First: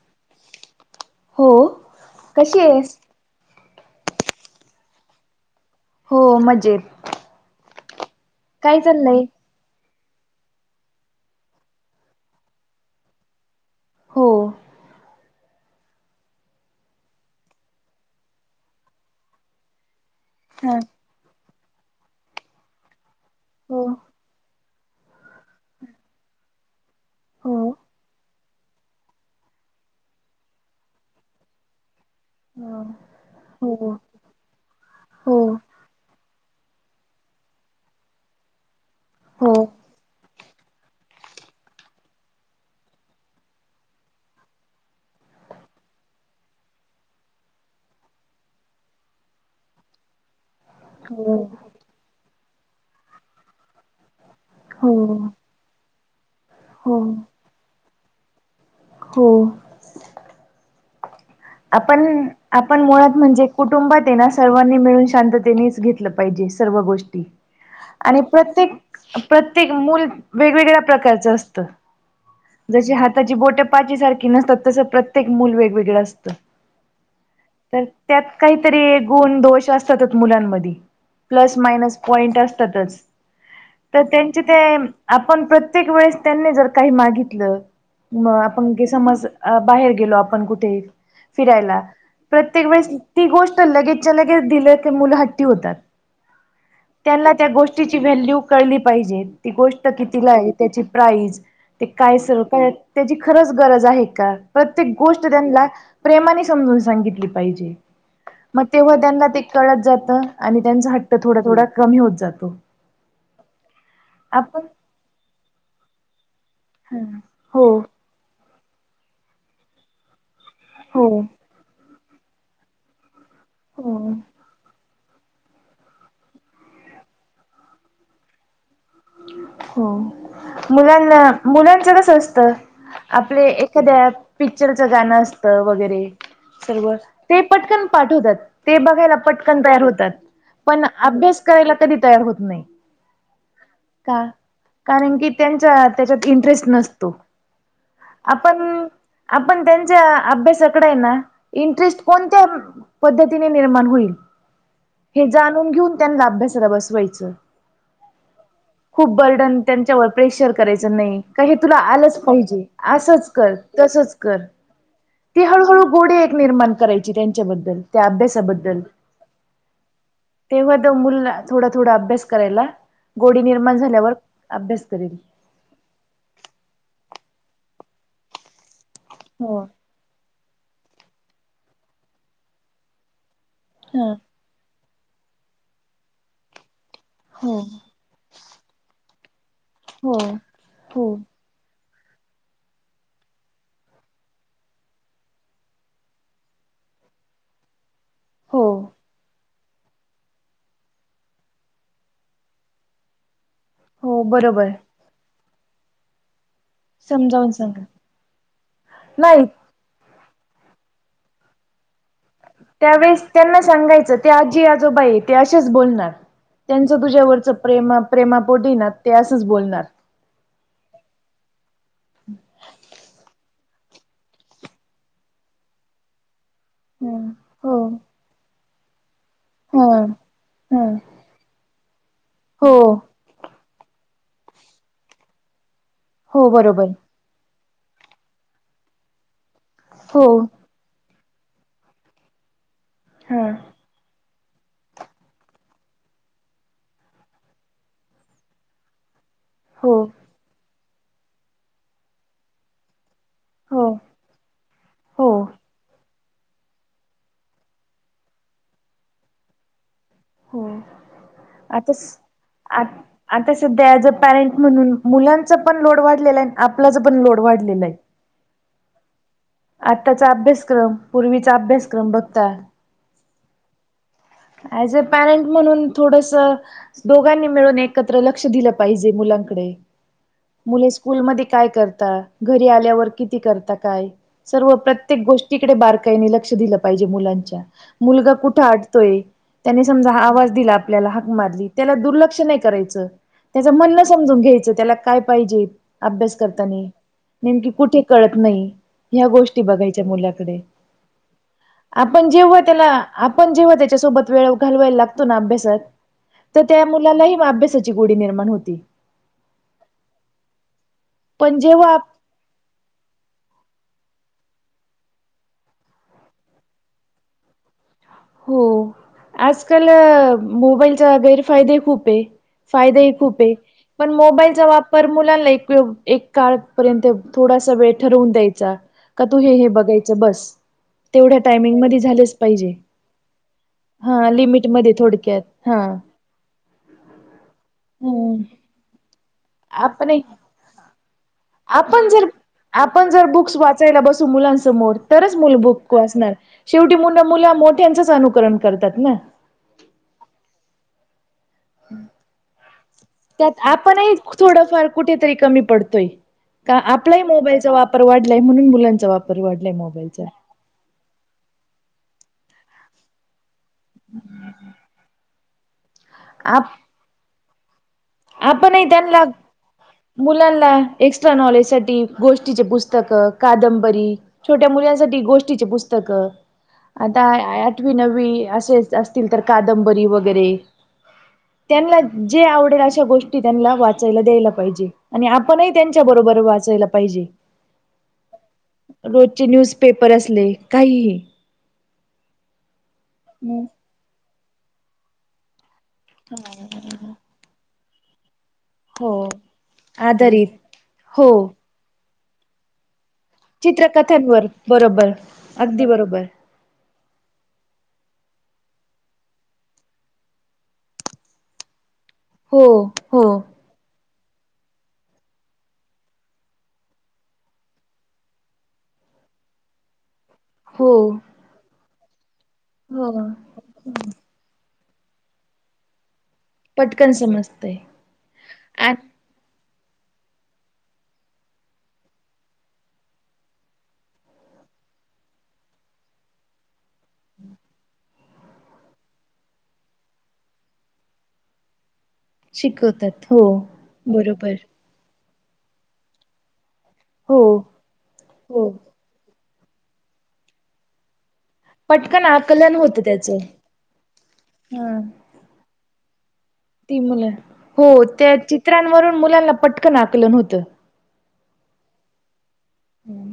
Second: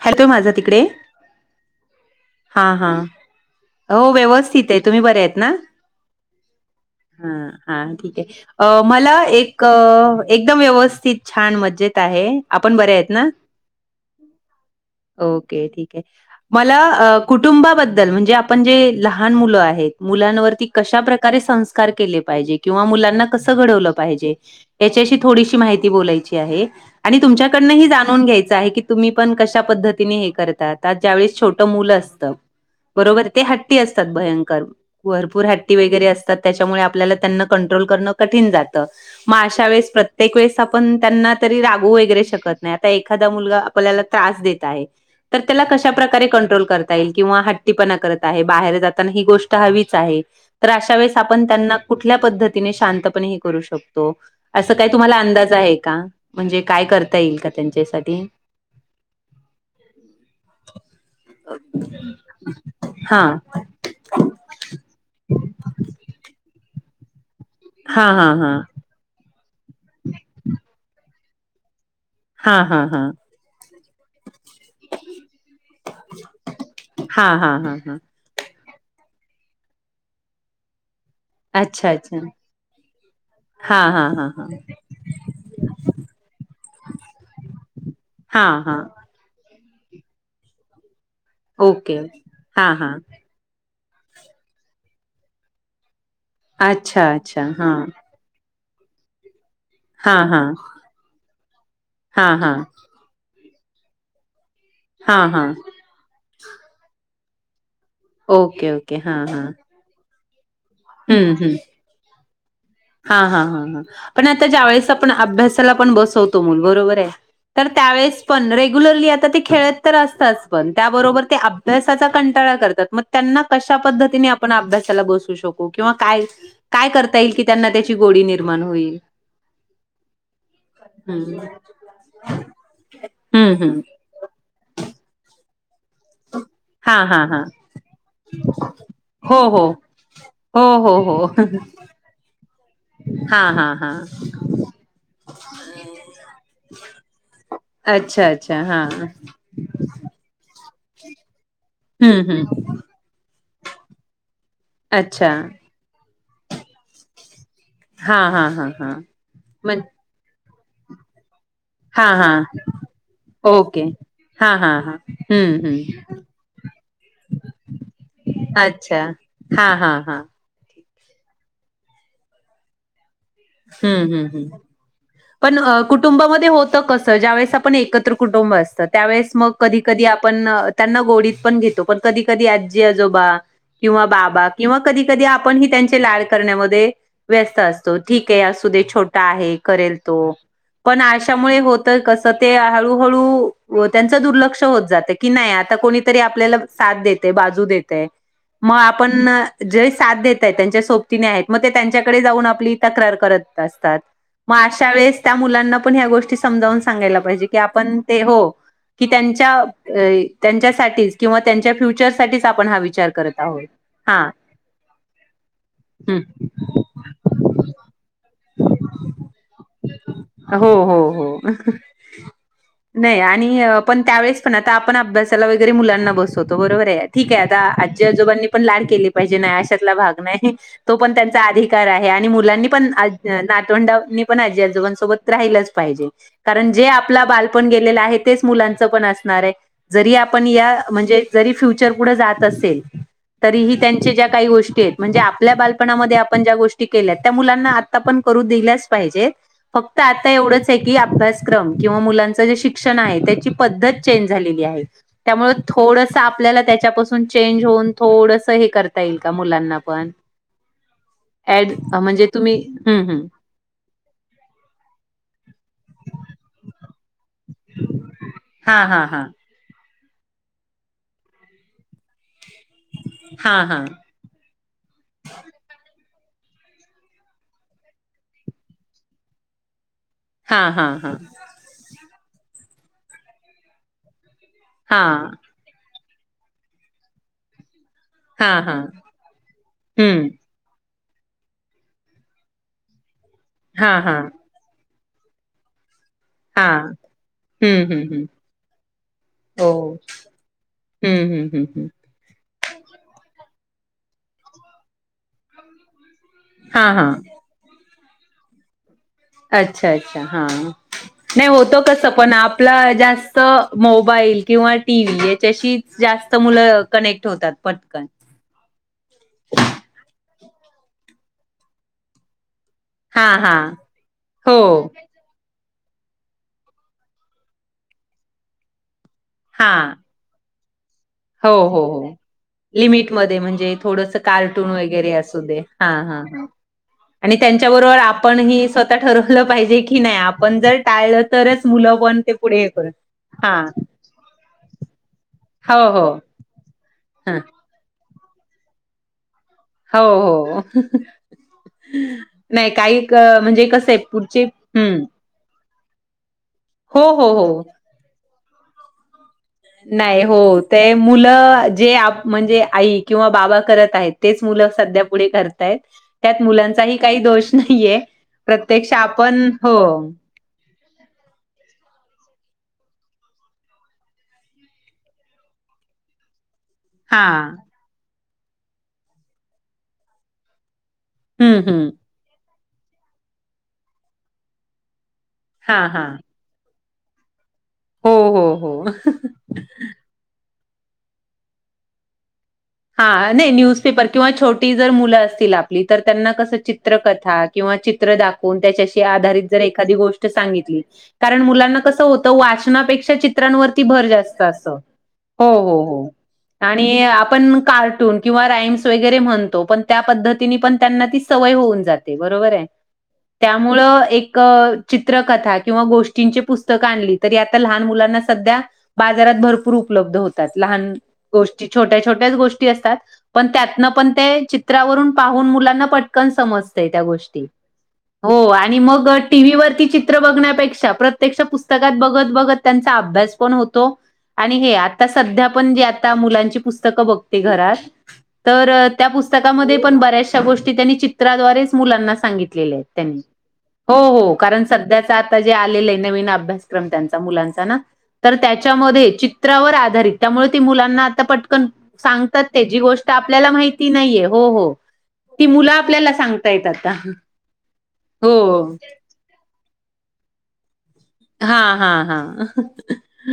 हाय तो माझा तिकडे. हो. कशी हा हां. आहेस हो व्यवस्थिते. तुम्ही बरेयेत ना. हो मजेत. ह, हा ठीके. अ काय मला चाललंय एक क एकदम व्यवस्थित, छान, मज्जेत आहे. आपण बऱ्यायेत ना. हो ओके, ठीके, मला अ कुटुंबाबद्दल, म्हणजे आपण जे लहान मुलं आहेत. मुलांवर हा कशा प्रकारे संस्कार केले पाहिजे. किंवा मुलांना कसं हो घडवलं पाहिजे. याच्याशी, थोडीशी, माहिती बोलायची आहे. आणि हो तुमच्याकडनंही जाणून घ्यायचं आहे. की, तुम्ही पण कशा पद्धतीने हे करता. आ ज्यावेेस छोटं मुलं असत. हा बरोबर. ते हो हट्टी हो असतात. भयंकर हो भरपूर ह्टी. हट्टी वगैरे असतात. याच्यामुळे त्यांना आपल्याला कंट्रोल करणं कठीण जातं. म हो अशा वेळेस प्रत्येक एक वेळेस आपण त्यांना तरी रागू वगैरे शकत नाही. आता एखादा मुलगा आपल्याला त्रास देत आहे. तर त्याला, कशापकारे कंट्रोल करता. येईल. किंवा हट्टीपणा करत आहे. बाहेर जाताना ही गोष्ट हवीच आहे. तर अशा वेळेस आपण त्यांना कुठल्या पद्धतीने शांतपणेही करू शकतो. असं काही तुम्हाला हो अंदाज आहे का? म्हणजे काय हो करता येईल का त्यांच्यासाठी. हो. आपण, आपण, मुळात हा म्हणजे कुटुंबाते ना. सर्वांनी मिळून शांततेनेच घेतलं पाहिजे सर्व गोष्टी. हा आणि हा हा प्रत्येक, प्रत्येक मूल, वेगवेगळ्या प्रकारचं असतं. हा हा जशी हा हाताची बोटे पाची सारखी नसतात. तस प्रत्येक मूल वेगवेग त हा हा हा तर हा त्यात काहीतरी गुण दोष असतातच मुलांमध्ये. प्लस अच्छा मायनस अच्छा पॉईंट असतातच. हा तर हा हा त्यांचे हा ते, आपण प्रत्येक वेळेस त्यांनी जर काही मागितलं. मग हा आपण हा समज, बाहेर गेलो आपण कुठे. फिरायला. ओके प्रत्येक हा वेळेस हा ती गोष्ट लगेचच्या लगेच दिलं की, मुलं हट्टी होतात. अच्छा त्यांना अच्छा त्या हा गोष्टीची व्हॅल्यू. कळली पाहिजे ती गोष्ट हा कितीला हा आहे त्याची प्राइज ते काय हा सय. त्याची खरंच गरज आहे का प्रत्येक हा गोष्ट हा त्यांना. प्रेमाने समजून सांगितली पाहिजे मग ओके तेव्हा ओके हा त्यांना हा ते कळत जातं. आणि त्यांचा हट्ट हम्म थोडा हम्म थोडा कमी होत जातो. हा हा ह ह पण आता ज्या आपण वेळेस आपण अभ्यासाला पण बसवतो. बरोबर आहे हो तर त्यावेळेस पण रेग्युलरली आता ते खेळत तर असतात. हो त्या अभ्यासाचा कंटाळा करतात मग त्यांना कशा हो पद्धती. ण अभ्यासाला बसू शकू किंवा काय काय करता येईल कि त्यांना त्याची गोडी निर्माण होईल. हो. मुलांना हम्म मुलांचं कस असतं आपले हम्म हम्म एखाद्या. पिक्चरचं गाणं असतं वगैरे. सरव हा हा ते हा पटकन पाठवतात ते बघायला हो पटकन हो तयार होतात. हो पण हो हो अभ्यास करायला कधी तयार होत नाही. हा हा. हा का कारण की त्यांचा त्याच्यात इंटरेस्ट नसतो. अच्छा अच्छा आपण हा. आपण त्यांच्या अभ्यासाकडे आहे ना इंटरेस्ट हम्म कोणत्या. हम्म पद्धतीने निर्माण होईल हे अच्छा जाणून घेऊन त्यांना अभ्यासाला बसवायचं. हा हा हा. हा खूप बर्डन म्हण त्यांच्यावर प्रेशर करायचं नाही. काही तुला हा आलंच हा पाहिजे असंच कर ओके तसच कर हा हा हा ते हम्म हळूहळू हम्म गोडे एक निर्माण. करायची त्यांच्याबद्दल त्या अभ्यासाबद्दल. अच्छा हा हा हा. तेव्हा मुल थोडा थोडा अभ्यास करायला गोडी नि. हम्म हम्म हम्. पण कुटुंबामध्ये होत कसं ज्यावेेळेस आपण एकत्र कुटुंब असतं त्यावेळेस मग हो कधी. कधी आपण त्यांना गोडीत पण घेतो पण कधी कधी आजी आजोबा किंवा हा बाबा. किंवा कधी कधी आपण ह त्यांचे लाळ करण्यामध्ये व्यस्त हो असतो. ठीक आहे असू दे छोटा आहे करेल तो हो पण हो अशा. मुळे होत कस ते हळू हळू त्यांच दुर्लक्ष होत जात की नाही आता कोणीतरी आपल्याला. साथ देते बाजू देते. हो मग आपण जे साथ देतय त्यांच्या सोबतीने आहेत मग ते त्यांच्याकडे जाऊन आपली. ातग अ हो बरोबर मुंना प सम. सांगायला पाहिजे समजावून की सांगा. आपण ते हो की नाही त्यांच्या. त्यांच्यासाठीच किंवा त्यांच्या फ्युचर. त्यावेेळेस त्यांना सांगायचं ते आजी आजोबाई ते असशेच बोलणार. त्यांचं तुझ्यावरच प्रेमा प्रेमापोटी ना ते असंच बोलणार. हो हो हो नाही आणि. पण त्यावेळेस पण आता आपण अभ्यासाला वगैरे मुलांना बसवतो बरोबर आहे हम्म. ठीक आहे आता हो आजी आजोबांनी. पण लाड केली पाहिजे नाही हा अशातला भाग नाही हा तो पण त्यांचा अधिकार आहे आणि मुलांनी हो पण. नातवंडानी पण आजी आजोबांसोबत राहिलंच पाहिजे हो कारण जे बरोबर आपला बाल. गेले आहे तेच मुलांच पण असणार आहे जरी हो आपण या म्हणजे. जरी फ्युचर पुढे जात असेल हा तरीही त्यां ज्या. गोष्टी म्हणजे आपल्या बालपणामध्ये आपण ज्या गोष्टी केल्या त्या मुलांना. ण करू दिल्याच पाहिजे हो फक्त. आता एवढच आहे की अभ्यासक्रम किंवा मुलांचं जे शिक्षण आहे त्याची हो पद्धत चेंज झालेली आहे. हो त्यामु थोडस आपल्याला त्याच्यापासून चेंज होऊन थोडसं हे करता येईल का मुलांना पण. हो ड आताच म्हणजे तुम्ही. हम्म हम्म आता. सध्या ज अ पॅरेंट म्हणून मुलांचा पण लोड वाढलेला आहे आपल्याच पण लोड वाढलेला आहे. हा हा हा. आत्ताचा अभ्यासक्रम पूर्वीचा अभ्यासक्रम बघता. हा हा. ऍज अ पॅरेंट म्हणून थोडस. दोघांनी मिळून एकत्र लक्ष दिलं पाहिजे मुलांकडे हा हा मुले हा स्कूलमध्ये काय करता घरी आल्यावर किती करता काय? सर्व हा प्रत्येक गोष्टीकडे बारकाईने लक्ष दिलं पाहिजे मुलांच्या मुलगा हा कुठं हा आटतोय. समजा हा हम्म आवाज दिला आपल्याला हाक मारली त्याला दुर्लक्ष नाही करायचं. त्याच हा म्हणण हा समजून घ्यायचं त्याला काय पाहिजे अभ्यास हा करताना नेमकी हम्म कुठे हम्म हम्म कळत नाही ह्या गोष्टी हो बघायच्या मुलाकडे हम्म हम्म हम्म हम्म आपण जेव्हा त्याला आपण जेव्हा त्याच्यासोबत वेळ घालवायला लागतो ना अभ्यासात. तर त्या हा हा मुलालाही अभ्यासाची गुडी निर्माण होती. अच्छा अच्छा हा नाही पण होतो का जेव्हा सपन आप आपला जास्त मोबाईल किंवा टी व्ही याच्याशी जास्त मुलं कनेक्ट होतात. पटकन हो आजकाल मोबाईलचे गैरफायदे खूप आहे. फायदाेही हा खूप आहे. हा पण. हो मोबाईलचा वापर मुलांना एक काळ पर्यंत थोडासा वेळ ठरवून द्यायचा का तू हे हा बघायच. बस. तेवढ्या टायमिंग मध्ये झालच पाहिजे. मध्ये म्हणजे थोडस हा लिमिट कार्टून मध्ये वगरे असु थोडक्यात दे हा- हा. आणि त्यांच्याबरोबर हम्म. आपणही स्वतः ठरवलं पाहिजे की नाही आपण जर टाळलं तरच मुलं आपण पण जर ते पुढे कर आपण जर बुक्स हा वाचा.. बसु मुलांसमोर तरच मूल हो भुक्को हो असणार शेवटी मु ह मुला मोठ्यांचंच अनुकरण करतात ना. हो -हो. नाही काही क त्यात म्हणजे कसं आहे आपणही पुढचे थोडंफार हम्म कुठेतरी कमी पडतोय. का, हो आपलाही हो हो मोबाईलचा वापर वाढलाय म्हणून मुलांचा वापर वाढला. नाही हो ते मुलं जे म्हणजे आई किंवा बाबा. करत आहेत तेच मुलं सध्या पुढे करतायत त्यात मुलांचाही काही दोष नाहीये. आपण ही प्रत्यक्ष त्यांना आपण हो. मुलांना जास्ती च्या द्याना साठी गोष्टीचे पुस्तकं, कादंबरी छोट्या मुलांसाठी गोष्टीचची पुस्तकं आता हां. आठवी, नववी असेच असतील तर कादंबरी वगैरे हं, हं. त्यांना जे आवडेल अशा गोष्टी त्यांना वाचायला द्यायला पाहिजे. आणि आपणही हां, त्यांच्या हां. बरोबर वाचायला पाहिजे. हो, हो, हो. रोज चे वर्तमान पत्र असले काहीही हा नाही हम्म न्यूजपेपर किंवा छोटी जर मुलं असतील आपली तर त्यांना कसं चित्रकथा किंवा चित्र दाखवून त्याच्या हो आधारित जर एखा गोष्ट आधारित सांगितली हो कारण मुलाना कस होत. वाचनापेक्षा चित्रांवरती भर जास्त चित्रकथांवर असतो बरोबर हो- हो- अगदी हो. बरोबर आणि आपण मग कार्टून किंवा राईम्स वगैरे म्हणतो पण त्या पद्धतीने पण त्यांना ती सवय होऊन जाते. ते बरोर त्या हो हो त्यामुळे एक चित्रकथा किंवा गोष्टींची पुस्तकं आणली तरी आता लहान मुलांना सध्या बाजारात भरपूर उपलब्ध होते. हो लहान गोष्टी छोट्या- छोट्या, गोष्टी असतात हो पण त्यातन पण चित्त्रावरून पाहून मुलांना पटकन समजतय त्या पटकन गोष्टी समजतय हो आणि आ मग टीव्ही वरती चित्र बघण्यापेक्षा प्रत्यक्ष पुस्तकात बघत- बघत त्यांचा अभ्यास पण होतो. आणि हे आता सध्या पण जे आता मुलांची पुस्तकं बघतो. ते घरात तर त्या पुस्तकामध्ये पण बऱ्याचशा गोष्टी त्यांनी चित्राद्वारेच मुलांना सा सांगितलेल्या आहेत त्यांनी शिकवतात हो हो हो बरोबर कारण सध्या आताजे आलेले आहे ना नविनअभ्यासक्रम त्यां हो मुलांचा ना तर हो त्याचामध्ये चि चित्रावर आधारित त्यामुळे ती मुलांना आता पटकन पटकन सांगतात ते आकलन जी होतं गोष्ट त्याचं आपल्याला माहिती नाहीये हो हो हा ती मुलं आपल्याला सांग ती मुलं हो त्या हो. चित्रांवरून मुलांना पटकन आकलंन होतं. हा हा हा. [unintelligible] हम्म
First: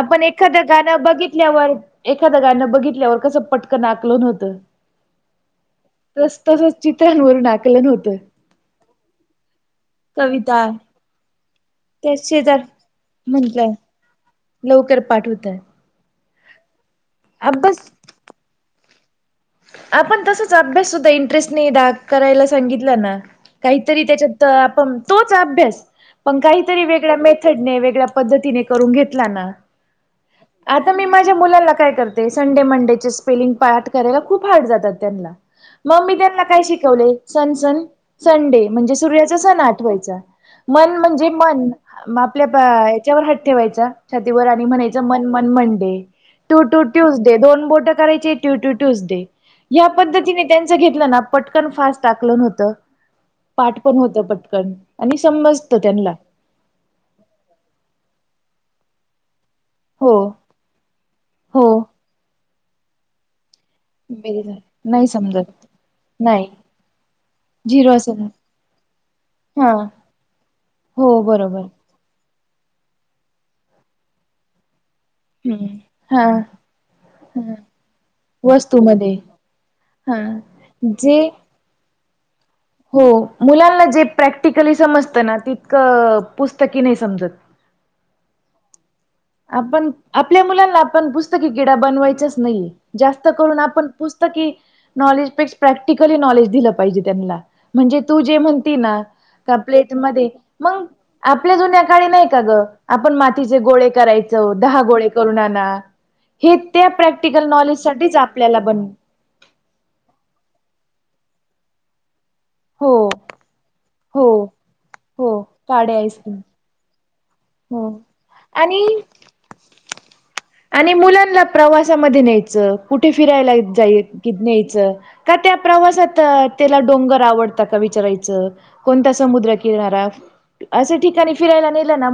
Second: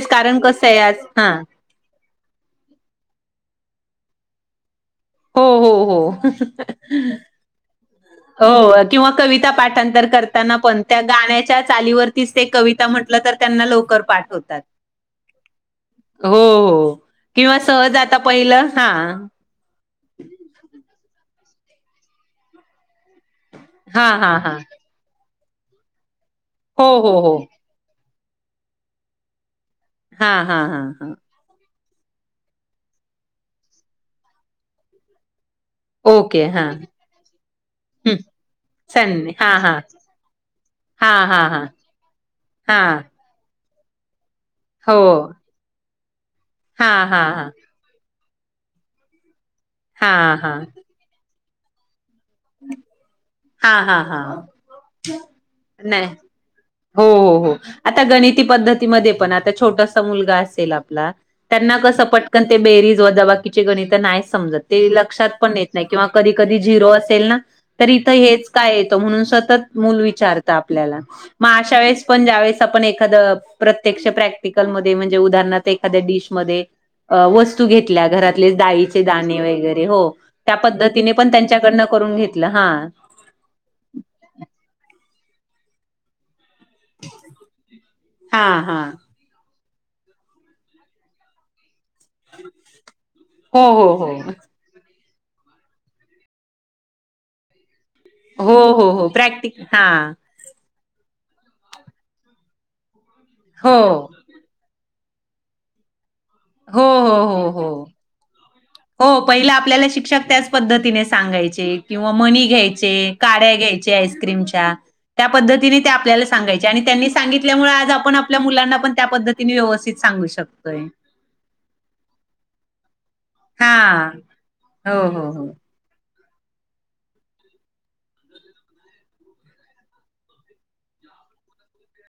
आपण एखादं गाणं हां. बघितल्यावर एखाद गांण बघितल्यावर कसं पटकंन आकलन होत हो, हो, हो. तस तसच चित्रांवरून आकलं होत. हो किंवा कविता पाठांतर कविता करताना पण त्या गाण्या च्या च्या त्या चालीवरतीच ते शेजार कविता म्हंटलं तर त्यांना म्हंटलंय लवकर पाठ होतात. लवकर पाठ होत. हो हो किंवा सहज आता पहिलं हा. आपण तसच अभ्यास सुद्धा इंटरेस्ट नाही करायला सांगितलना काहीतरी हां, हां, त्याच्यात हां. आपण तोच अभ्यास पण काहीतरी हो, वेगळ्या हो, हो. मेथडने वेगळ्या प पद्धतीने करून घेतला ना हां, हां, हां, आता मी हां. माझ्या मुलां कायते संडे मंडे स्पेलिंग पाठ करायला खूप हार्ड जातात त्यानला म मी त्यांना ओके काय हां. शिकवले सन सन हं. सनडे म्हणजे संडे सूर्याचा हां, सण हां. आठवायचा मन हां, म्हणजे हां, हां. मन आपल्या हां. याच्यावर हात ठेवायचा छातीवर आणि हो. म्हणायचं मन मन मंडे टू टू हां, हां, ट्युसडे हां. दोन बोट करायची टू टू ट्युसडे ह्या हां, पद्धतीने हां. त्यांच घेतलं ना पटकन फास्ट आकलन होतं. पाठ हां, पण हां, होत हां. पटकन आणि समजत नाही त्यांनला. हो हो हो आता गणिती पद्धतीमध्ये पण आ छोटासा हो मुला असेल आप हो. त्यांना कस पटक बेरीज वजाबाकीचे गणित नाही समजत ते नाही लक्षात पण समजत येत नाही किंवा कधी नाही. कधी झिरो असेल ना तर झिरो इथं असेल ना हेच काय येत म्हणून सतत हा. मुलं विचारत आपल्याला हो मग बरोबर अशा वेळेस पण ज्यावेळेस आपण एखादया प्रत्यक्ष प्रॅक्टिकल मध्ये म्हणजे हम्म. उदाहरणार्थ एखादया हा डिश मध्ये हा. वस्तू घेतल्या घरातले डाळीचे वस्तूमध्ये दाणे वगैरे हो हा त्या पद्धतीने जे पण त्यां च्याकडनं पण करून घेतलं हा. हो मुलांना जे प्रॅक्टिकली समजतं ना तितकं पुस्तकी नाही समजत. हा हा. आपण आपल्या मुलांना आपण पुस्तकी किडा बनवाय चच नाहीये जास्त करून हो आपण हो हो पुस्तकी नॉलेजपेक्ष प्रॅक्टिकली नॉलेज दिलं पाहिजे त्यांनला. म्हणजे तू जे हो म्हणती हो ना हो प्रॅक्टिक का हा प्लेट मध्ये मग आपल्या जून्याकाळी नाही का ग आपण मातीचे हो गोळे चो दहा गोळे करून आना हे हो त्या हो प्रॅक्टिकल नॉलेज साठी आपल्याला ब पहिले आपल्याला शिक्षक त्याच पद्धतीने सांगायचे किंवा मनी घ्याय चे हो काडया घ्यायच्या हो आईस्क्रीमच्या त्या हो पद्धती काढे आपल्याला आईस्क्रीम सांगायचे आणि त्यांनी सांगीत ल्यामुळे हो आज आपण आपल्या मुलांना पण आणि त्या पद्धतीने व्यवस्थित सांगू शकतोय. आणि मुलांना प्रवासामध्ये न्यायचं कुठे फिरायला हा जाय क न्यायचं हो हो का हो त्या प्रवासात त्याला डोंगर आवडताात का विचारायचं कोणत समुद्र किणारा असे ठिकाणी फिरायला नेलं ना म